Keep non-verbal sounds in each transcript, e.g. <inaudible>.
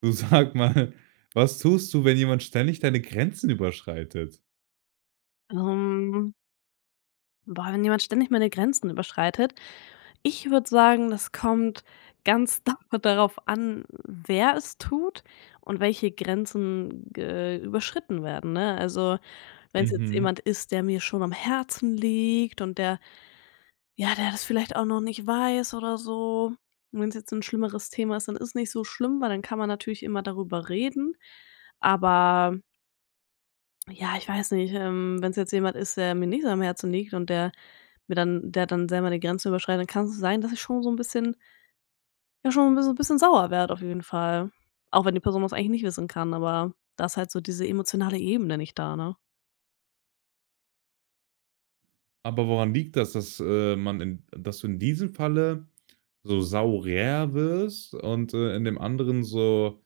Du sag mal, was tust du, wenn jemand ständig deine Grenzen überschreitet? Ähm, Boah, wenn jemand ständig meine Grenzen überschreitet? Ich würde sagen, das kommt ganz <laughs> da darauf an, wer es tut und welche Grenzen ge überschritten werden, ne? Also, wenn es jetzt Mhm. jemand ist, der mir schon am Herzen liegt und der ja, der das vielleicht auch noch nicht weiß oder so. Und wenn es jetzt ein schlimmeres Thema ist, dann ist nicht so schlimm, weil dann kann man natürlich immer darüber reden. Aber ja, ich weiß nicht, wenn es jetzt jemand ist, der mir nicht so am Herzen liegt und der mir dann der dann selber die Grenze überschreitet, dann kann es sein, dass ich schon so ein bisschen sauer werde auf jeden Fall. Auch wenn die Person das eigentlich nicht wissen kann, aber da ist halt so diese emotionale Ebene nicht da, ne? Aber woran liegt das, dass, man in dass du in diesem Falle so sauer wirst und, in dem anderen so,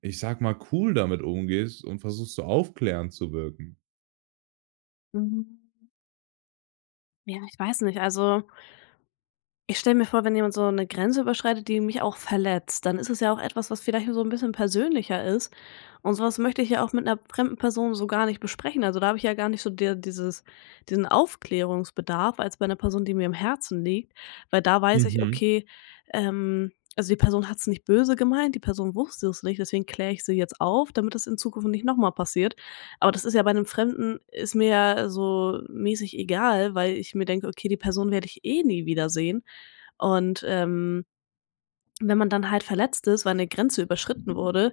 ich sag mal, cool damit umgehst und versuchst so aufklärend zu wirken? Mhm. Ja, ich weiß nicht. Also, ich stelle mir vor, wenn jemand so eine Grenze überschreitet, die mich auch verletzt, dann ist es ja auch etwas, was vielleicht so ein bisschen persönlicher ist. Und sowas möchte ich ja auch mit einer fremden Person so gar nicht besprechen. Also, da habe ich ja gar nicht so der dieses diesen Aufklärungsbedarf als bei einer Person, die mir im Herzen liegt, weil da weiß ich, Mhm. okay, also, die Person hat es nicht böse gemeint, die Person wusste es nicht, deswegen kläre ich sie jetzt auf, damit das in Zukunft nicht noch mal passiert. Aber das ist ja bei einem Fremden ist mir ja so mäßig egal, weil ich mir denke: „Okay, die Person werde ich eh nie wiedersehen." Und, wenn man dann halt verletzt ist, weil eine Grenze überschritten wurde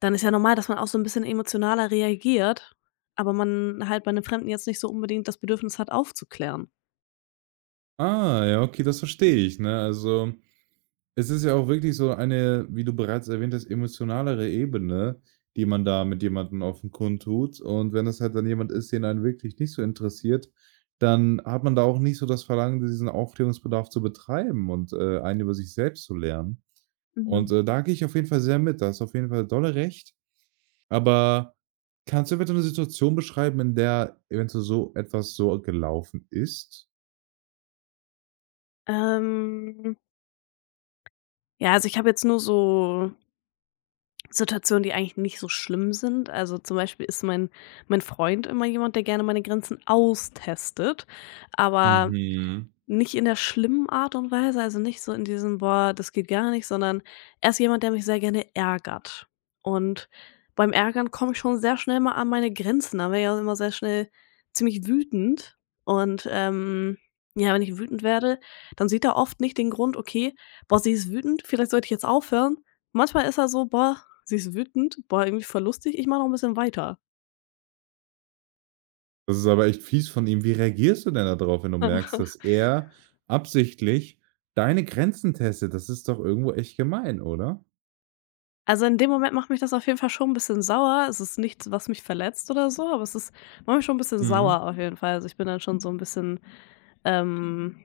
dann ist ja normal, dass man auch so 'n bisschen emotionaler reagiert, aber man halt bei 'nem Fremden jetzt nicht so unbedingt das Bedürfnis hat, aufzuklären. Ah, ja, okay, das verstehe ich, ne? Also, es ist ja auch wirklich so eine, wie du bereits erwähnt hast, emotionalere Ebene, die man da mit jemandem auf den Kund tut. Und wenn das halt dann jemand ist, den einen wirklich nicht so interessiert, dann hat man da auch nicht so das Verlangen, diesen Aufklärungsbedarf zu betreiben und, einen über sich selbst zu lernen. Und, Mhm. Da gehe ich auf jeden Fall sehr mit. Da hast du auf jeden Fall dolle recht. Aber kannst du bitte eine Situation beschreiben, in der eventuell so etwas so gelaufen ist? Ähm, ja, also, ich habe jetzt nur so Situationen, die eigentlich nicht so schlimm sind. Also, zum Beispiel ist mein Freund immer jemand, der gerne meine Grenzen austestet, aber Mhm. nicht in der schlimmen Art und Weise, also nicht so in diesem: „Boah, das geht gar nicht", sondern er ist jemand, der mich sehr gerne ärgert. Und beim Ärgern komme ich schon sehr schnell mal an meine Grenzen. Da werde ich auch immer sehr schnell ziemlich wütend. Und, ja, wenn ich wütend werde, dann sieht er oft nicht den Grund: „Okay, boah, sie ist wütend, vielleicht sollte ich jetzt aufhören." Manchmal ist er so: „Boah, sie ist wütend. Boah, irgendwie voll lustig. Ich mache noch ein bisschen weiter." Das ist aber echt fies von ihm. Wie reagierst du denn da drauf, wenn du merkst, <laughs> dass er absichtlich deine Grenzen testet? Das ist doch irgendwo echt gemein, oder? Also, in dem Moment macht mich das auf jeden Fall schon ein bisschen sauer. Es ist nichts, was mich verletzt oder so, aber es ist macht mich schon ein bisschen Mhm. sauer auf jeden Fall. Also, ich bin dann schon so ein bisschen, ähm,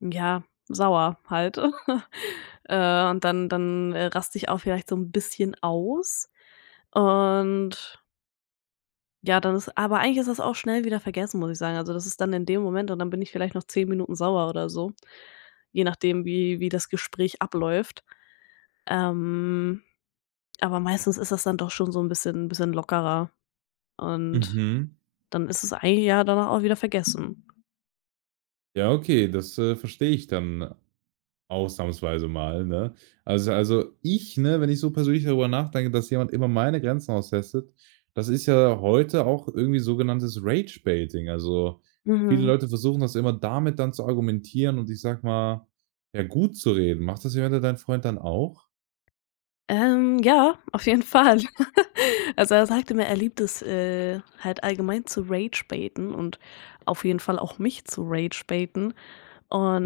ja, sauer halt. <laughs> Und dann raste ich auch vielleicht so ein bisschen aus. Und ja, dann ist aber eigentlich ist das auch schnell wieder vergessen, muss ich sagen. Also, das ist dann in dem Moment und dann bin ich vielleicht noch 10 Minuten sauer oder so, je nachdem, wie das Gespräch abläuft. Ähm. Aber meistens ist das dann doch schon so 'n bisschen lockerer und Mhm. dann ist es ein Jahr danach auch wieder vergessen. Ja, okay, das, verstehe ich dann ausnahmsweise mal, ne? Also ich, ne, wenn ich so persönlich darüber nachdenke, dass jemand immer meine Grenzen austestet, das ist ja heute auch irgendwie sogenanntes Rage-Baiting. Also, viele Mhm. Leute versuchen das immer damit dann zu argumentieren und ich sag mal, ja, gut zu reden. Macht das jemand dein Freund dann auch? Ja, auf jeden Fall. <laughs> Also, er sagte mir, er liebt es, halt allgemein zu ragebaiten und auf jeden Fall auch mich zu ragebaiten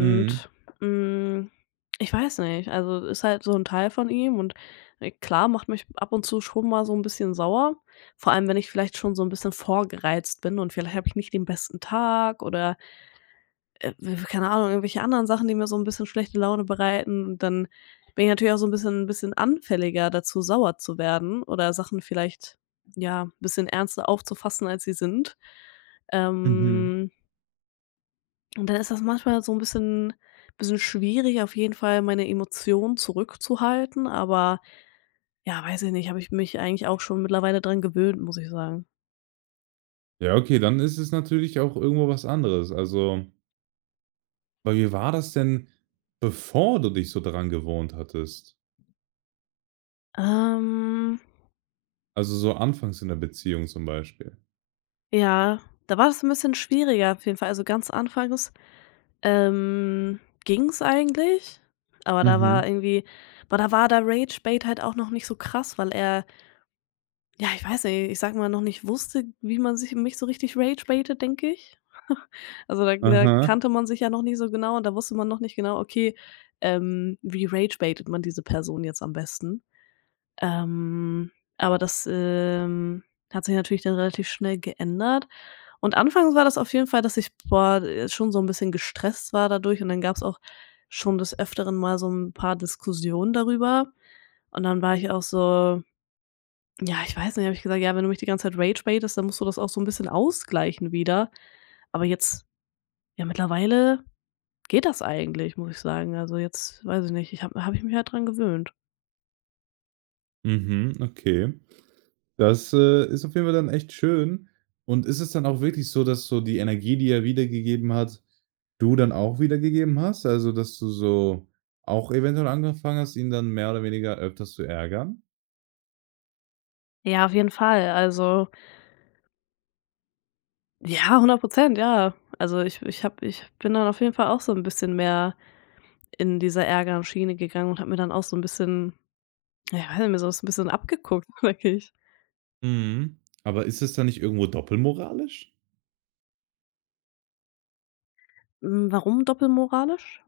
Mhm. hm, ich weiß nicht, also, ist halt so 'n Teil von ihm und, klar, macht mich ab und zu schon mal so 'n bisschen sauer, vor allem, wenn ich vielleicht schon so 'n bisschen vorgereizt bin und vielleicht habe ich nicht den besten Tag oder Äh, keine Ahnung, irgendwelche anderen Sachen, die mir so 'n bisschen schlechte Laune bereiten und dann bin ich natürlich auch so 'n bisschen anfälliger dazu, sauer zu werden oder Sachen vielleicht, ja, bisschen ernster aufzufassen, als sie sind. Mhm. Ähm, und dann ist das manchmal so 'n bisschen schwierig, auf jeden Fall meine Emotionen zurückzuhalten, aber ja, weiß ich nicht, habe ich mich eigentlich auch schon mittlerweile dran gewöhnt, muss ich sagen. Ja, okay, dann ist es natürlich auch irgendwo was anderes. Also, aber wie war das denn, bevor du dich so daran gewohnt hattest? Ähm, Also, so anfangs in der Beziehung zum Beispiel. ja, da war das 'n bisschen schwieriger auf jeden Fall. Also, ganz anfangs Ähm, ging's eigentlich, aber da war Mhm. irgendwie aber da war der Rage Bait halt auch noch nicht so krass, weil er, ja, ich weiß nicht, ich sage mal, noch nicht wusste, wie man sich mich so richtig Rage baitet, denke ich. <laughs> Also, da Aha. kannte man sich ja noch nicht so genau und da wusste man noch nicht genau, okay, wie Rage baitet man diese Person jetzt am besten? Ähm, aber das hat sich natürlich dann relativ schnell geändert und anfangs war das auf jeden Fall, dass ich, boah, schon so ein bisschen gestresst war dadurch und dann gab es auch schon des Öfteren mal so ein paar Diskussionen darüber. Und dann war ich auch so ja, ich weiß nicht, habe ich gesagt: „Ja, wenn du mich die ganze Zeit rage baitest, dann musst du das auch so ein bisschen ausgleichen wieder." Aber jetzt ja, mittlerweile geht das eigentlich, muss ich sagen. Also, jetzt weiß ich nicht, ich habe habe ich mich halt dran gewöhnt. Mhm, okay. Das, ist auf jeden Fall dann echt schön. Und ist es dann auch wirklich so, dass so die Energie, die er wiedergegeben hat, du dann auch wiedergegeben hast? Also, dass du so auch eventuell angefangen hast, ihn dann mehr oder weniger öfters zu ärgern? Ja, auf jeden Fall. Also, ja, 100%, ja. Also, ich bin dann auf jeden Fall auch so ein bisschen mehr in dieser Ärgerschiene gegangen und habe mir dann auch so 'n bisschen ja, habe mir so was 'n bisschen abgeguckt, <laughs> wirklich. Mhm. Aber ist es dann nicht irgendwo doppelmoralisch? Hm, warum doppelmoralisch?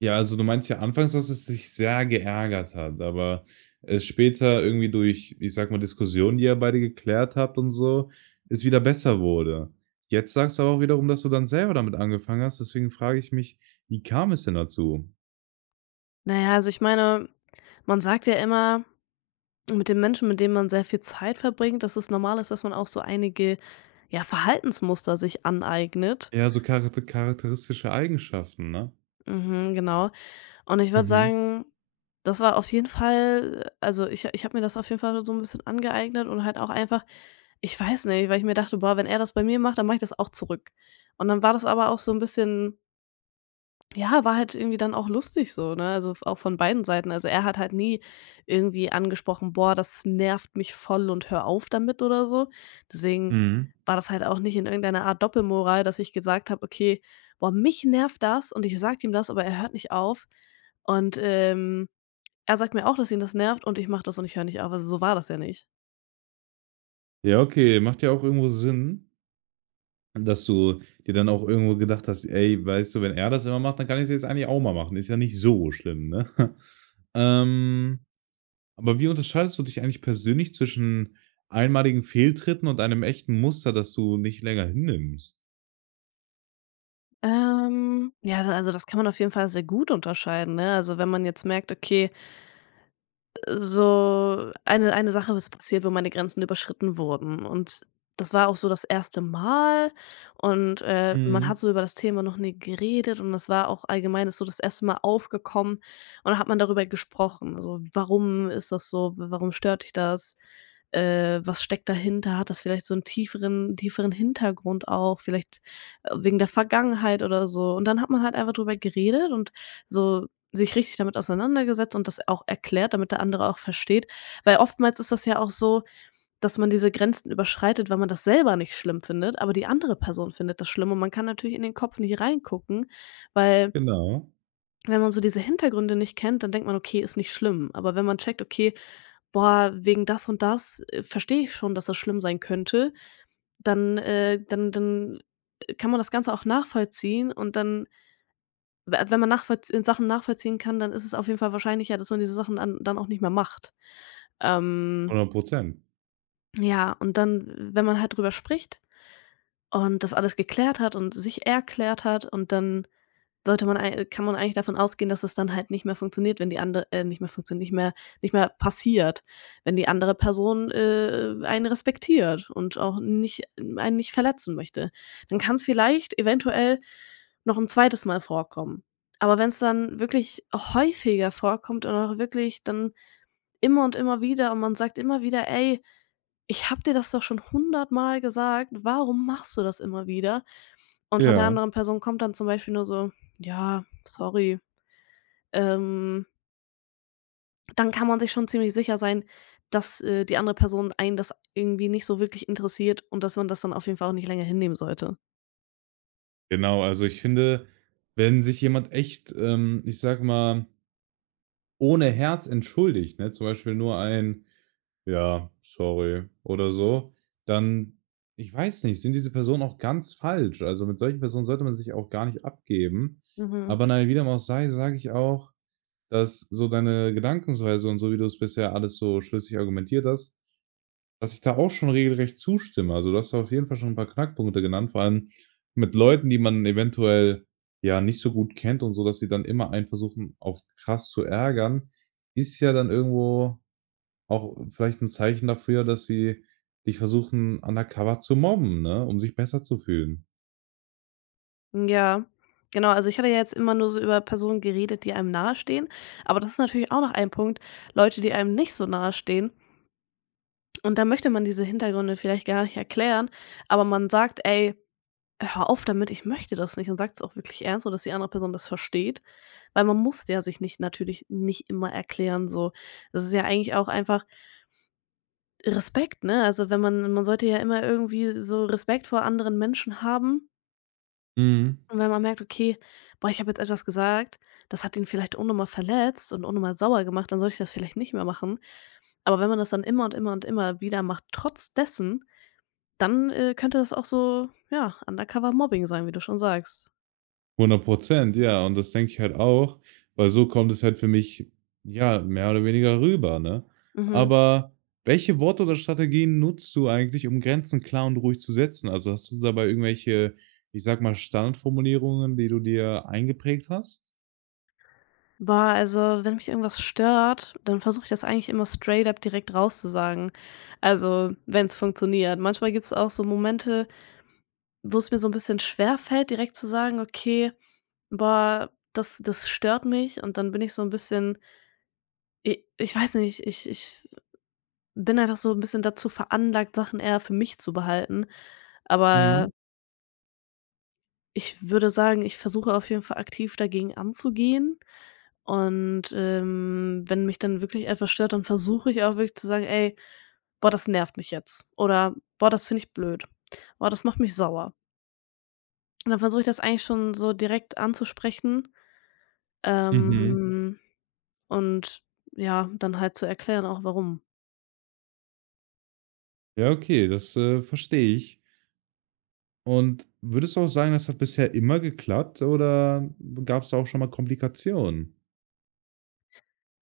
Ja, also du meinst ja anfangs, dass es dich sehr geärgert hat, aber es später irgendwie durch, ich sage mal, Diskussionen, die ihr beide geklärt habt und so, es wieder besser wurde. Jetzt sagst du aber auch wiederum, dass du dann selber damit angefangen hast, deswegen frage ich mich, wie kam es denn dazu? Na ja, also, ich meine, man sagt ja immer, mit den Menschen, mit denen man sehr viel Zeit verbringt, dass es normal ist, dass man auch so einige, ja, Verhaltensmuster sich aneignet. Ja, so charakteristische Eigenschaften, ne? Mhm, genau. Und ich würde Mhm. sagen, das war auf jeden Fall also, ich habe mir das auf jeden Fall so ein bisschen angeeignet und halt auch einfach ich weiß nicht, weil ich mir dachte: „Boah, wenn er das bei mir macht, dann mache ich das auch zurück." Und dann war das aber auch so ein bisschen ja, war halt irgendwie dann auch lustig so, ne? Also, f auch von beiden Seiten. Also, er hat halt nie irgendwie angesprochen: „Boah, das nervt mich voll und hör auf damit" oder so. Deswegen Mhm. war das halt auch nicht in irgendeiner Art Doppelmoral, dass ich gesagt habe: „Okay, boah, mich nervt das" und ich sage ihm das, aber er hört nicht auf. Und, er sagt mir auch, dass ihn das nervt und ich mache das und ich höre nicht auf. Also, so war das ja nicht. Ja, okay, macht ja auch irgendwo Sinn. Dass du dir dann auch irgendwo gedacht hast: „Ey, weißt du, wenn er das immer macht, dann kann ich es jetzt eigentlich auch mal machen. Ist ja nicht so schlimm“, ne? <laughs> Ähm, aber wie unterscheidest du dich eigentlich persönlich zwischen einmaligen Fehltritten und einem echten Muster, das du nicht länger hinnimmst? Ja, da also, das kann man auf jeden Fall sehr gut unterscheiden, ne? Also, wenn man jetzt merkt: „Okay, so eine Sache ist passiert, wo meine Grenzen überschritten wurden und das war auch so das erste Mal und, man Mhm. hat so über das Thema noch nie geredet und das war auch allgemein ist so das erste Mal aufgekommen und dann hat man darüber gesprochen. Also, „Warum ist das so? Warum stört dich das? Was steckt dahinter? Hat das vielleicht so einen tieferen Hintergrund auch, vielleicht, wegen der Vergangenheit oder so." Und dann hat man halt einfach drüber geredet und so sich richtig damit auseinandergesetzt und das auch erklärt, damit der andere auch versteht. Weil oftmals ist das ja auch so, dass man diese Grenzen überschreitet, weil man das selber nicht schlimm findet, aber die andere Person findet das schlimm und man kann natürlich in den Kopf nicht reingucken, weil Genau, wenn man so diese Hintergründe nicht kennt, dann denkt man: „Okay, ist nicht schlimm." Aber wenn man checkt: „Okay, boah, wegen das und das, verstehe ich schon, dass das schlimm sein könnte, dann kann man das Ganze auch nachvollziehen und dann we wenn man nachvollzie Sachen nachvollziehen kann, dann ist es auf jeden Fall wahrscheinlicher, dass man diese Sachen dann auch nicht mehr macht." Ähm, hundert Prozent. ja, und dann, wenn man halt drüber spricht und das alles geklärt hat und sich erklärt hat und dann sollte man ei kann man eigentlich davon ausgehen, dass es dann halt nicht mehr funktioniert, wenn die andere nicht mehr funktioniert, nicht mehr passiert, wenn die andere Person, einen respektiert und auch nicht einen nicht verletzen möchte. Dann kann es vielleicht eventuell noch ein zweites Mal vorkommen. Aber wenn es dann wirklich häufiger vorkommt und auch wirklich dann immer und immer wieder und man sagt immer wieder: „Ey, ich habe dir das doch schon hundertmal gesagt, warum machst du das immer wieder? Und von der Ja, anderen Person kommt dann zum Beispiel nur so: „Ja, sorry."" Ähm, dann kann man sich schon ziemlich sicher sein, dass, die andere Person einen das irgendwie nicht so wirklich interessiert und dass man das dann auf jeden Fall auch nicht länger hinnehmen sollte. genau. Also, ich finde, wenn sich jemand echt, ich sage mal, ohne Herz entschuldigt, ne, zum Beispiel nur ein „Ja, sorry“ oder so, dann ich weiß nicht, sind diese Personen auch ganz falsch. Also, mit solchen Personen sollte man sich auch gar nicht abgeben. Mhm. Aber na ja, wie dem auch sei, sage ich auch, dass so deine Gedankensweise und so, wie du es bisher alles so schlüssig argumentiert hast, dass ich da auch schon regelrecht zustimme. Also, du hast da auf jeden Fall schon ein paar Knackpunkte genannt, vor allem mit Leuten, die man eventuell, ja, nicht so gut kennt und so, dass sie dann immer einen versuchen, auf krass zu ärgern, ist ja dann irgendwo auch vielleicht ein Zeichen dafür, dass sie dich versuchen undercover zu mobben, ne, um sich besser zu fühlen. Ja, genau. Also, ich hatte ja jetzt immer nur so über Personen geredet, die einem nahestehen, aber das ist natürlich auch noch ein Punkt, Leute, die einem nicht so nahestehen. Und da möchte man diese Hintergründe vielleicht gar nicht erklären, aber man sagt: „Ey, hör auf damit, ich möchte das nicht" und sag's auch wirklich ernst, so, dass die andere Person das versteht, weil man muss der sich nicht natürlich nicht immer erklären so. Das ist ja eigentlich auch einfach Respekt, ne? Also, wenn man sollte ja immer irgendwie so Respekt vor anderen Menschen haben Mhm. und wenn man merkt: „Okay, boah, ich habe jetzt etwas gesagt, das hat ihn vielleicht unnötig verletzt und unnötig sauer gemacht, dann sollte ich das vielleicht nicht mehr machen." Aber wenn man das dann immer und immer und immer wieder macht, trotz dessen, dann, könnte das auch so, ja, Undercover-Mobbing sein, wie du schon sagst. Hundert Prozent, ja, und das denke ich halt auch, weil so kommt es halt für mich, ja, mehr oder weniger rüber, ne? Mhm. Aber welche Worte oder Strategien nutzt du eigentlich, um Grenzen klar und ruhig zu setzen? Also, hast du dabei irgendwelche, ich sage mal, Standardformulierungen, die du dir eingeprägt hast? Boah, also, wenn mich irgendwas stört, dann versuche ich das eigentlich immer straight up direkt rauszusagen. Also, wenn es funktioniert. Manchmal gibt es auch so Momente, wo es mir so ein bisschen schwer fällt direkt zu sagen: „Okay, boah, das stört mich." Und dann bin ich so ein bisschen i ich weiß nicht, ich bin einfach so ein bisschen dazu veranlagt, Sachen eher für mich zu behalten. Aber Mhm, ich würde sagen, ich versuche auf jeden Fall aktiv dagegen anzugehen und, wenn mich dann wirklich etwas stört, dann versuche ich auch wirklich zu sagen: „Ey, boah, das nervt mich jetzt" oder „Boah, das finde ich blöd. Boah, das macht mich sauer." Und dann versuche ich das eigentlich schon so direkt anzusprechen, mhm. ähm, und ja, dann halt zu erklären auch warum. Ja, okay, das, verstehe ich. Und würdest du auch sagen, das hat bisher immer geklappt oder gab's da auch schon mal Komplikationen?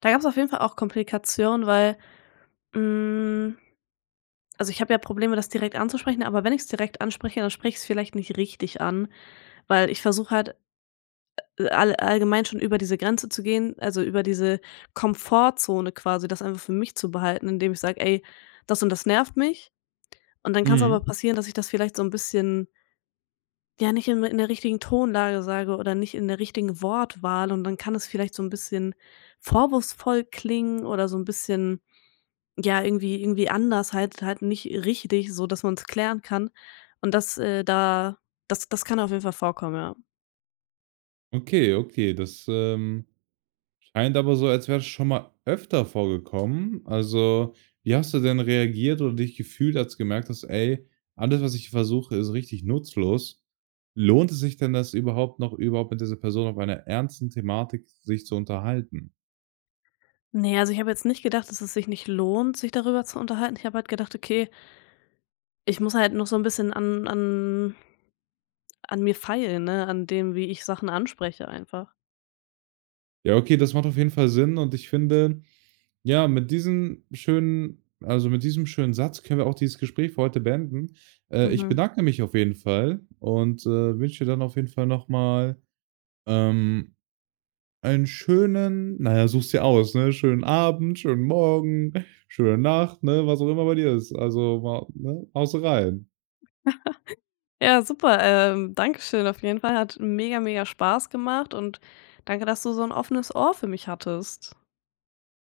Da gab es auf jeden Fall auch Komplikationen, weil, hm also ich habe ja Probleme, das direkt anzusprechen, aber wenn ich es direkt anspreche, dann spreche ich es vielleicht nicht richtig an, weil ich versuche halt, allgemein schon über diese Grenze zu gehen, also über diese Komfortzone quasi, das einfach für mich zu behalten, indem ich sage: „Ey, das und das nervt mich." Und dann kann es aber Mhm. passieren, dass ich das vielleicht so ein bisschen, ja, nicht in der richtigen Tonlage sage oder nicht in der richtigen Wortwahl und dann kann es vielleicht so ein bisschen vorwurfsvoll klingen oder so ein bisschen ja, irgendwie anders, halt nicht richtig, so dass man es klären kann. Und das, da das kann auf jeden Fall vorkommen, ja. Okay, okay, das, scheint aber so, als wäre es schon mal öfter vorgekommen. Also, wie hast du denn reagiert oder dich gefühlt, als du gemerkt hast: „Ey, alles, was ich versuche, ist richtig nutzlos?“ Lohnt es sich denn das überhaupt noch überhaupt mit dieser Person auf einer ernsten Thematik sich zu unterhalten? Ne, also ich habe jetzt nicht gedacht, dass es sich nicht lohnt, sich darüber zu unterhalten. Ich habe halt gedacht: „Okay, ich muss halt noch so ein bisschen an mir feilen, ne, an dem, wie ich Sachen anspreche einfach." Ja, okay, das macht auf jeden Fall Sinn und ich finde, ja, mit diesem schönen Satz können wir auch dieses Gespräch für heute beenden. Ich Mhm. bedanke mich auf jeden Fall und, wünsche dir dann auf jeden Fall noch mal, ähm, einen such's dir aus, ne, schönen Abend, schönen Morgen, schöne Nacht, ne, was auch immer bei dir ist. Also, wa ne, haust rein. Ja, super, dankeschön auf jeden Fall. Hat mega, mega Spaß gemacht und danke, dass du so ein offenes Ohr für mich hattest.